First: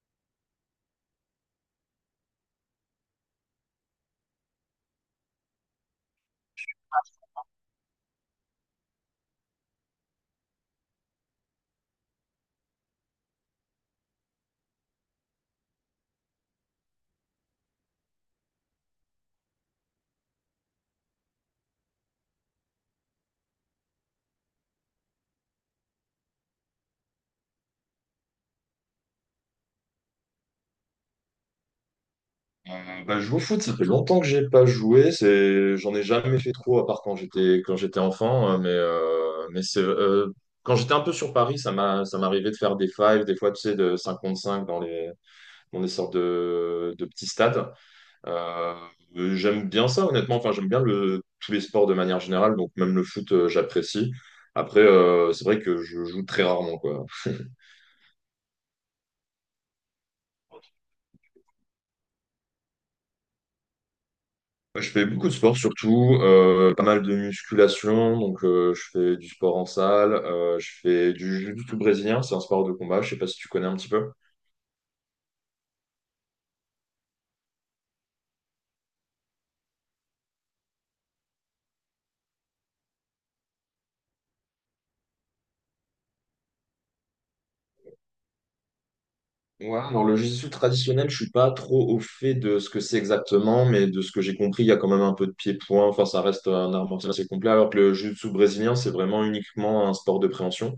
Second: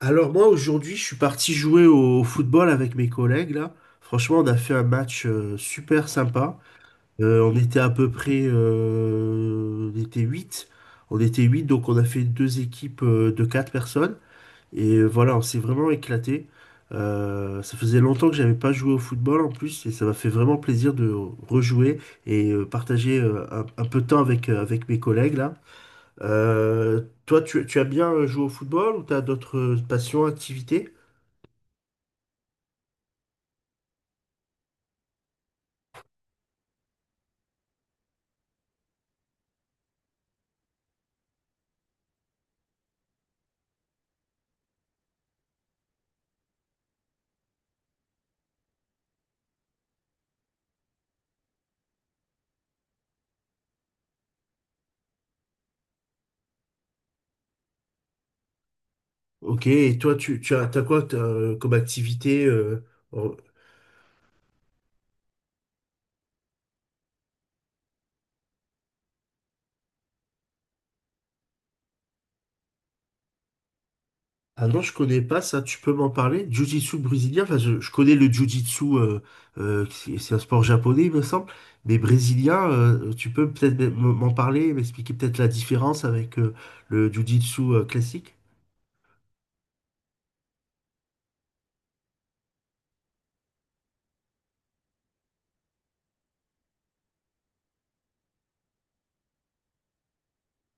Alors moi aujourd'hui je suis parti jouer au football avec mes collègues là. Franchement on a fait un match super sympa. On était à peu près on était 8. On était 8 donc on a fait deux équipes de quatre personnes. Et voilà on s'est vraiment éclaté. Ça faisait longtemps que j'avais pas joué au football en plus et ça m'a fait vraiment plaisir de rejouer et partager un peu de temps avec, avec mes collègues là. Toi, tu aimes bien jouer au football ou t'as d'autres passions, activités? Je joue au foot, ça fait longtemps que j'ai pas joué. J'en ai jamais fait trop, à part quand j'étais enfant, hein, mais c'est quand j'étais un peu sur Paris, ça m'arrivait de faire des fives, des fois tu sais, de 5 contre 5 dans les dans des sortes de petits stades. Euh, J'aime bien ça, honnêtement. Enfin, j'aime bien le tous les sports de manière générale, donc même le foot, j'apprécie. Après, c'est vrai que je joue très rarement, quoi. Ok, et toi, tu as, t'as quoi comme activité en- Je fais beaucoup de sport, surtout pas mal de musculation, donc je fais du sport en salle. Je fais du jiu-jitsu brésilien, c'est un sport de combat, je sais pas si tu connais un petit peu. Ah non, je connais pas ça, tu peux m'en parler? Jiu-jitsu brésilien, enfin, je connais le jiu-jitsu, c'est un sport japonais, il me semble, mais brésilien, tu peux peut-être m'en parler, m'expliquer peut-être la différence avec le jiu-jitsu classique? Ouais, alors le jiu-jitsu traditionnel, je suis pas trop au fait de ce que c'est exactement, mais de ce que j'ai compris, il y a quand même un peu de pied-point, enfin ça reste un art martial assez complet, alors que le jiu-jitsu brésilien, c'est vraiment uniquement un sport de préhension.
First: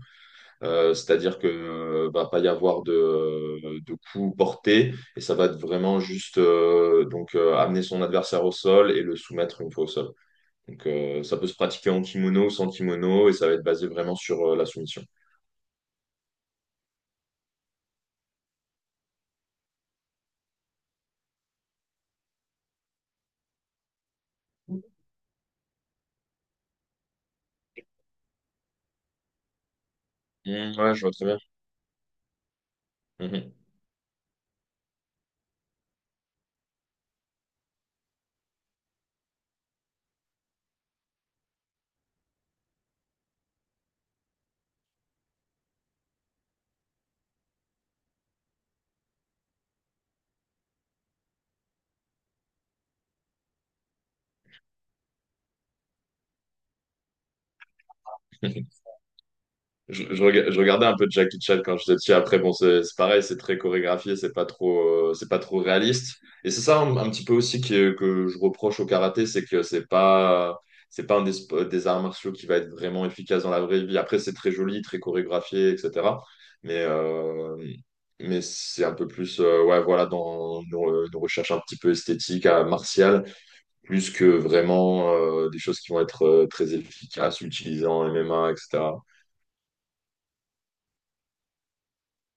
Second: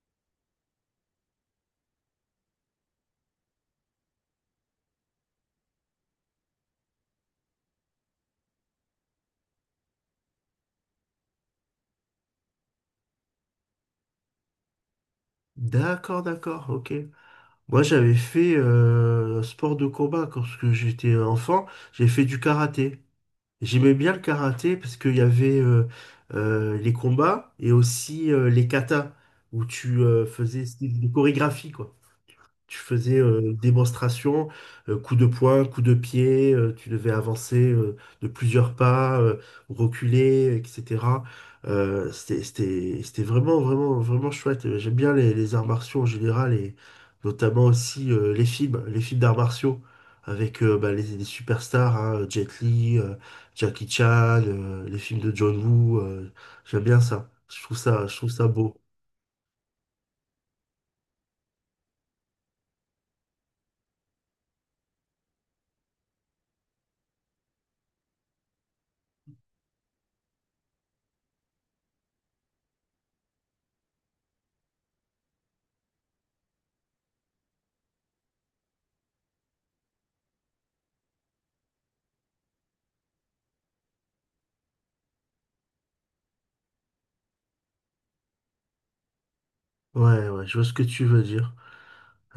C'est-à-dire que va pas y avoir de coup porté et ça va être vraiment juste donc amener son adversaire au sol et le soumettre une fois au sol. Donc ça peut se pratiquer en kimono ou sans kimono et ça va être basé vraiment sur la soumission. D'accord, d'accord, ok. Moi, j'avais fait un sport de combat quand parce que j'étais enfant. J'ai fait du karaté. J'aimais bien le karaté parce qu'il y avait les combats et aussi les katas où tu faisais Mm, ouais, je des vois très bien. chorégraphies, quoi. Tu faisais une démonstration, coup de poing, coup de pied, tu devais avancer de plusieurs pas, reculer, etc. C'était vraiment, vraiment, vraiment chouette. J'aime bien les arts martiaux en général et notamment aussi les films d'arts martiaux avec bah, les superstars, hein, Jet Li, Jackie Chan, les films de John Woo. J'aime bien ça. Je trouve ça Mhm. beau. Je regardais un peu de Jackie Chan quand j'étais petit. Après, bon, c'est pareil, c'est très chorégraphié, c'est pas trop réaliste. Et c'est ça un petit peu aussi que je reproche au karaté, c'est que c'est pas un des arts martiaux qui va être vraiment efficace dans la vraie vie. Après, c'est très joli, très chorégraphié, etc. Mais, euh, mais c'est un peu plus, ouais, voilà, dans nos une recherche un petit peu esthétique, à martiale, plus que vraiment des choses qui vont être très efficaces, utilisées en MMA, etc. Ouais, ouais, je vois ce que tu veux dire.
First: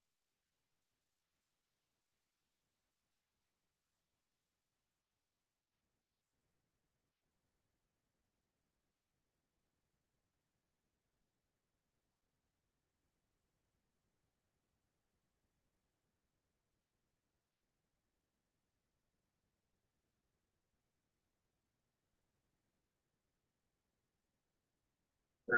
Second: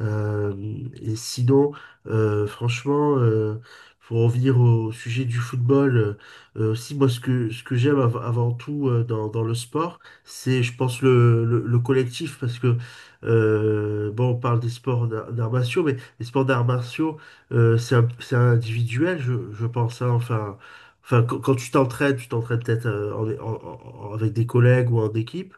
Euh, et sinon, franchement, pour en venir au sujet du football, aussi, moi, ce que j'aime avant tout dans, dans le sport, c'est, je pense, le collectif, parce que, bon, on parle des sports d'arts martiaux, mais les sports d'arts martiaux, c'est individuel, je pense, hein, enfin, enfin, quand tu t'entraînes peut-être avec des collègues ou en équipe.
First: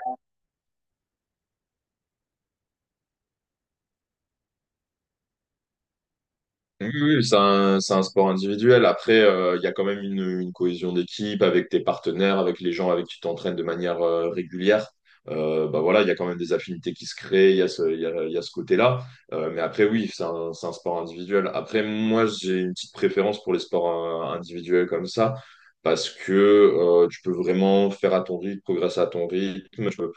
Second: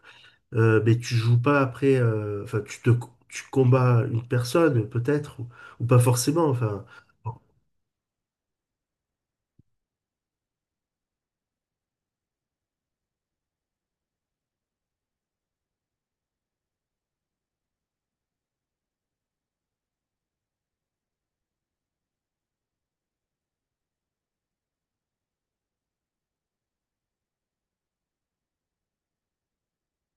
Mais tu joues pas après, enfin, tu combats une personne, peut-être, ou pas forcément, enfin. Oui, oui, oui, c'est un sport individuel. Après, il y a quand même une cohésion d'équipe avec tes partenaires, avec les gens avec qui tu t'entraînes de manière régulière. Bah voilà, il y a quand même des affinités qui se créent, il y a il y a ce côté-là. Mais après, oui, c'est un sport individuel. Après, moi, j'ai une petite préférence pour les sports individuels comme ça, parce que tu peux vraiment faire à ton rythme, progresser à ton rythme. Tu peux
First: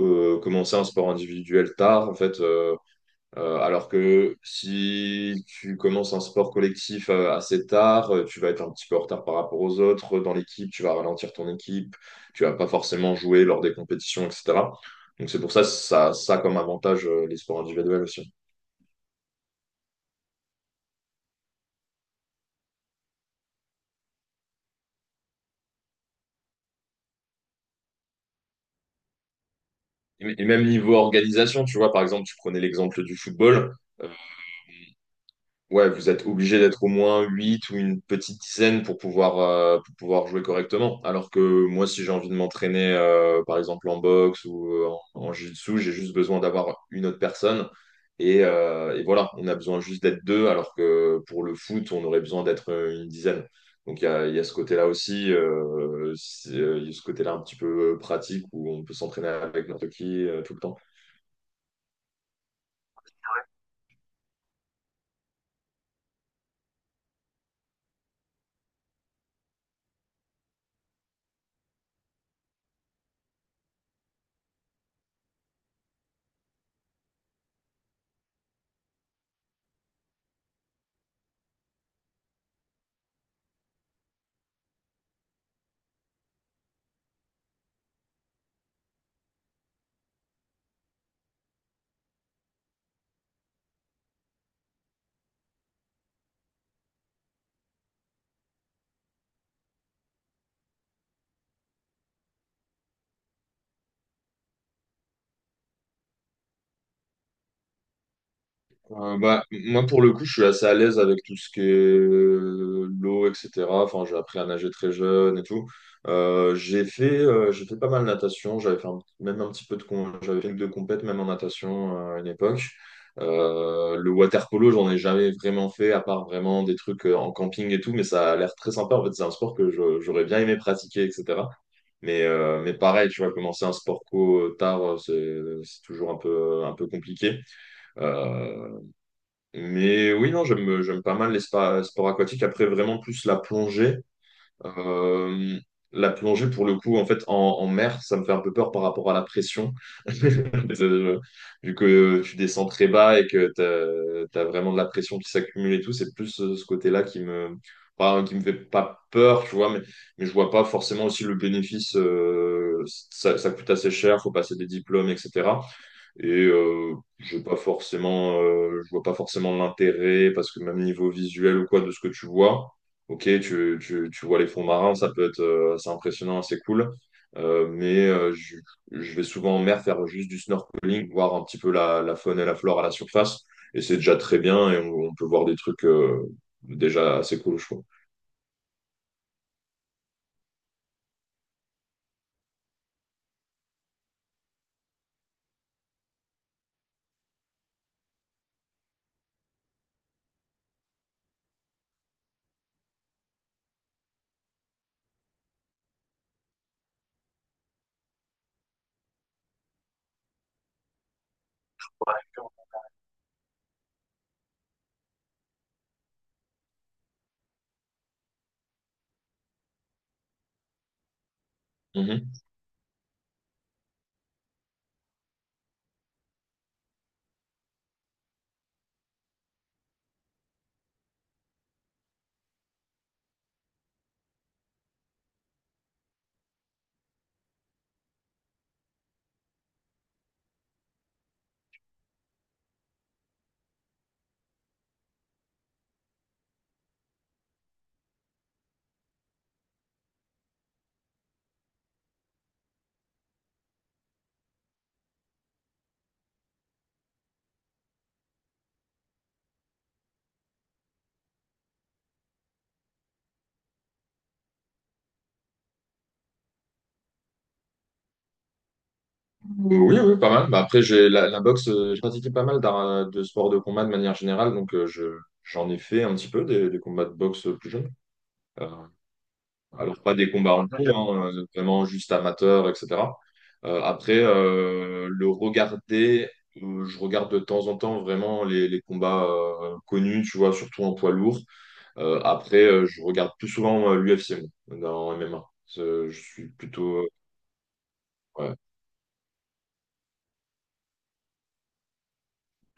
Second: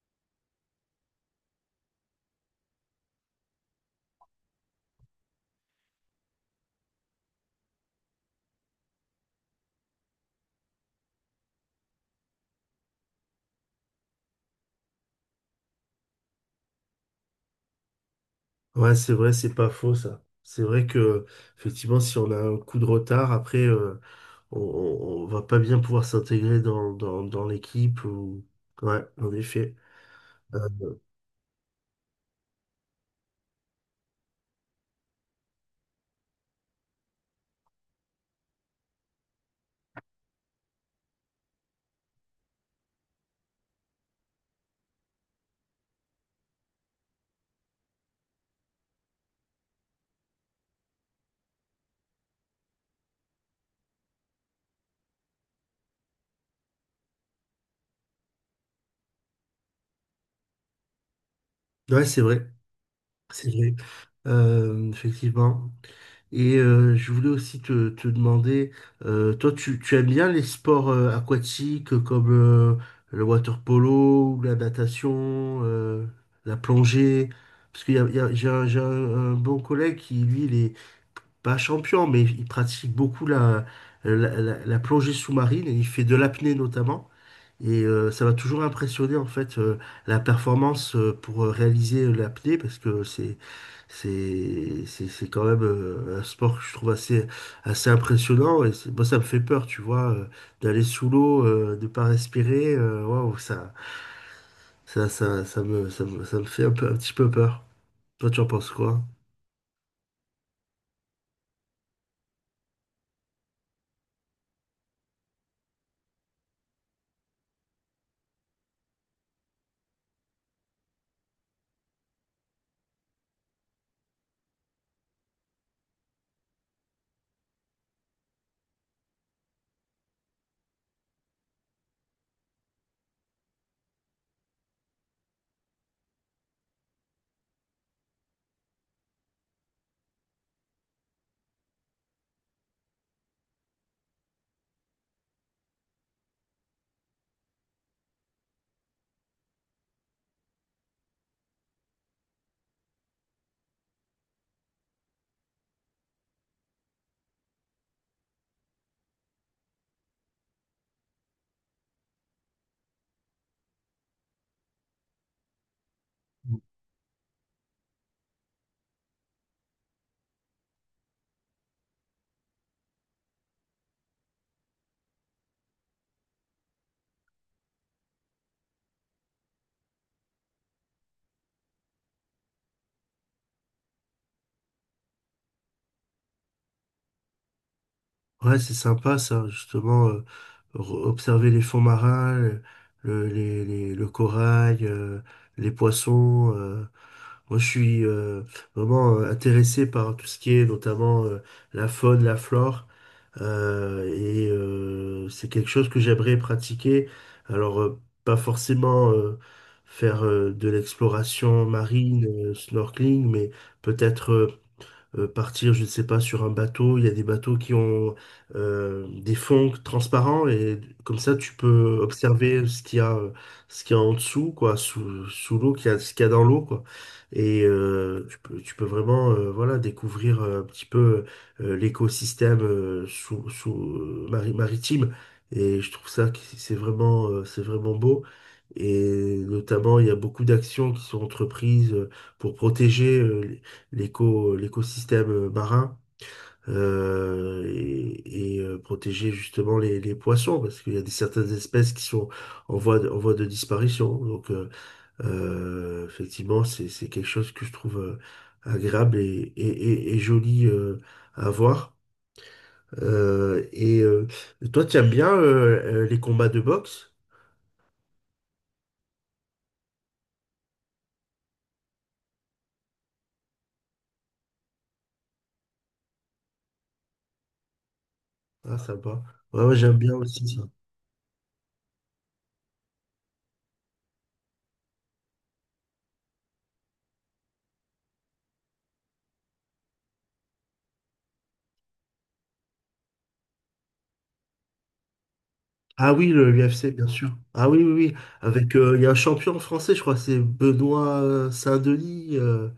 commencer un sport individuel tard, en fait. Alors que si tu commences un sport collectif assez tard, tu vas être un petit peu en retard par rapport aux autres dans l'équipe, tu vas ralentir ton équipe, tu vas pas forcément jouer lors des compétitions, etc. Donc c'est pour ça, ça comme avantage, les sports individuels aussi. Ouais, c'est vrai, c'est pas faux, ça. C'est vrai que, effectivement, si on a un coup de retard, après, on va pas bien pouvoir s'intégrer dans, dans, dans l'équipe, ou... Ouais, en effet. Et même Euh, niveau organisation, tu vois, par exemple, tu prenais l'exemple du football. euh, Ouais, vous êtes obligé d'être au moins 8 ou une petite dizaine pour pouvoir jouer correctement. Alors que moi, si j'ai envie de m'entraîner, par exemple en boxe ou en jiu-jitsu, j'ai juste besoin d'avoir une autre personne. Et voilà, on a besoin juste d'être deux, alors que pour le foot, on aurait besoin d'être une dizaine. Donc il y a ce côté-là aussi, il y a ce côté-là un petit peu pratique où on peut s'entraîner avec n'importe qui tout le temps. ouais, c'est vrai. C'est vrai. Effectivement. Et je voulais aussi te demander, toi, tu aimes bien les sports aquatiques comme le water polo, ou la natation, la plongée? Parce qu'il y a, un bon collègue qui, lui, il est pas champion, mais il pratique beaucoup la plongée sous-marine et il fait de l'apnée notamment. Et ça va toujours impressionner en fait la performance pour réaliser l'apnée parce que c'est quand même un sport que je trouve assez impressionnant et c'est- moi ça me fait peur tu vois d'aller sous l'eau de pas respirer waouh ça me ça me ça me fait un petit peu peur. Toi tu en penses quoi? Moi, pour le coup, je suis assez à l'aise avec tout ce qui est l'eau, etc. Enfin, j'ai appris à nager très jeune et tout. J'ai fait pas mal de natation. Même un petit peu j'avais fait une de compète, même en natation à une époque. Le water polo, j'en ai jamais vraiment fait, à part vraiment des trucs en camping et tout. Mais ça a l'air très sympa. En fait, c'est un sport j'aurais bien aimé pratiquer, etc. Mais pareil, tu vois, commencer un sport co tard, c'est toujours un peu compliqué. Euh, mais oui, non, j'aime pas mal les sports aquatiques. Après, vraiment plus la plongée. Euh, la plongée, pour le coup, en fait, en mer, ça me fait un peu peur par rapport à la pression. Euh, Vu que tu descends très bas et que vraiment de la pression qui s'accumule et tout, c'est plus ce côté-là qui me, enfin, qui me fait pas peur, tu vois, mais je vois pas forcément aussi le bénéfice. Ça, ça coûte assez cher, faut passer des diplômes, etc. Et je pas forcément, je vois pas forcément l'intérêt parce que même niveau visuel ou quoi de ce que tu vois, ok, tu vois les fonds marins, ça peut être assez impressionnant, assez cool. Euh, mais euh, je, je vais souvent en mer faire juste du snorkeling, voir un petit peu la faune et la flore à la surface. Et c'est déjà très bien et on peut voir des trucs déjà assez cool, je trouve. Ouais c'est sympa ça justement observer les fonds marins le corail les poissons moi, je suis vraiment intéressé par tout ce qui est notamment la faune, la flore, c'est quelque chose que j'aimerais pratiquer. Alors, pas forcément faire de l'exploration marine, snorkeling, mais peut-être partir, je ne sais pas, sur un bateau. Il y a des bateaux qui ont des fonds transparents et comme ça, tu peux observer ce qu'il y a, ce qu'il y a en dessous, quoi, sous l'eau, ce qu'il y a dans l'eau, quoi. Et tu peux vraiment, voilà, découvrir un petit peu l'écosystème maritime. Et je trouve ça que c'est vraiment beau. Et notamment, il y a beaucoup d'actions qui sont entreprises pour protéger. L'écosystème marin et protéger justement les poissons parce qu'il y a certaines espèces qui sont en voie de disparition. Donc effectivement, c'est quelque chose que je trouve agréable et joli à voir. Euh, et euh, toi, tu aimes bien les combats de boxe? Ah oui, oui, pas mal. Bah, après, j'ai la boxe, j'ai pratiqué pas mal de sports de combat de manière générale, donc j'en ai fait un petit peu des combats de boxe plus jeunes. Euh, Ah, sympa. Ouais, ouais, j'aime alors, bien pas des aussi combats ça. en pro, hein, vraiment juste amateurs, etc. Le regarder, je regarde de temps en temps vraiment les combats connus, tu vois, surtout en poids lourd. Je regarde plus souvent l'UFC dans MMA. Ah Je oui, suis le UFC, plutôt. bien sûr. Ah oui, oui, oui. Ouais, Avec, il y a un champion français, je crois, c'est Benoît Saint-Denis.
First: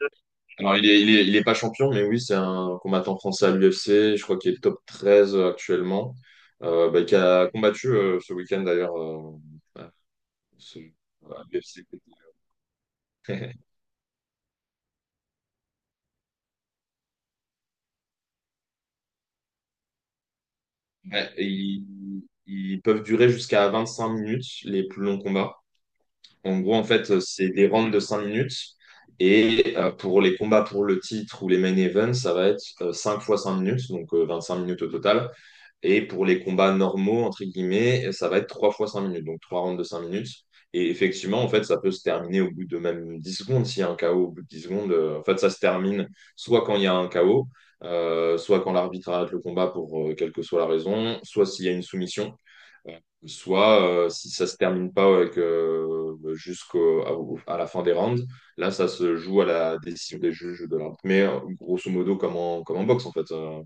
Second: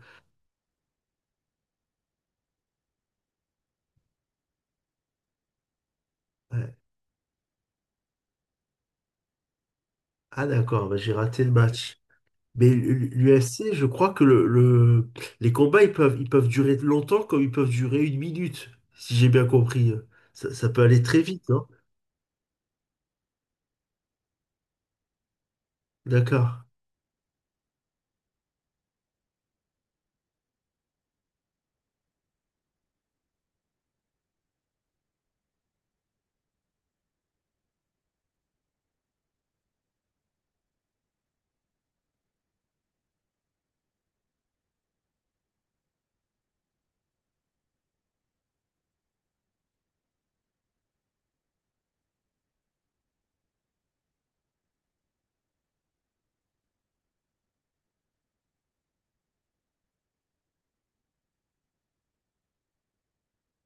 alors, il est pas champion, mais oui, c'est un combattant français à l'UFC. Je crois qu'il est top 13 actuellement. Ouais. Qui a combattu ce week-end d'ailleurs, à Ah ce- d'accord, bah, j'ai à raté le l'UFC. match. Mais l'UFC, je crois que les combats, ils peuvent durer longtemps comme ils peuvent durer une minute, si j'ai bien compris. Ça peut aller très Ouais, vite, non? Ils peuvent durer jusqu'à 25 minutes, les plus longs combats. En D'accord. gros, en fait, c'est des rounds de 5 minutes. Et pour les combats pour le titre ou les main events, ça va être 5 fois 5 minutes, donc 25 minutes au total. Et pour les combats normaux, entre guillemets, ça va être 3 fois 5 minutes, donc 3 rounds de 5 minutes. Et effectivement, en fait, ça peut se terminer au bout de même 10 secondes. S'il y a un KO au bout de 10 secondes, en fait, ça se termine soit quand il y a un KO, soit quand l'arbitre arrête le combat pour quelle que soit la raison, soit s'il y a une soumission. Euh, Soit si ça se termine pas avec à la fin des rounds, là ça se joue à la décision des juges de l'arbitre. Mais grosso modo comme comme en boxe en fait,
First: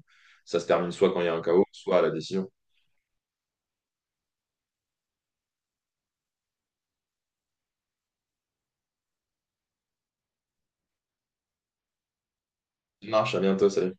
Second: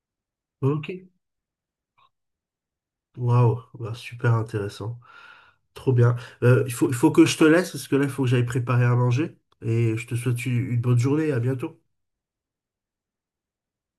ça se Ok. termine soit quand il y a un KO, soit à la décision. Waouh, bah, super intéressant. Trop bien. Il faut que je te laisse parce que là, il faut que j'aille préparer à manger. Et je te souhaite une bonne journée. À bientôt. Ça marche, à bientôt, salut.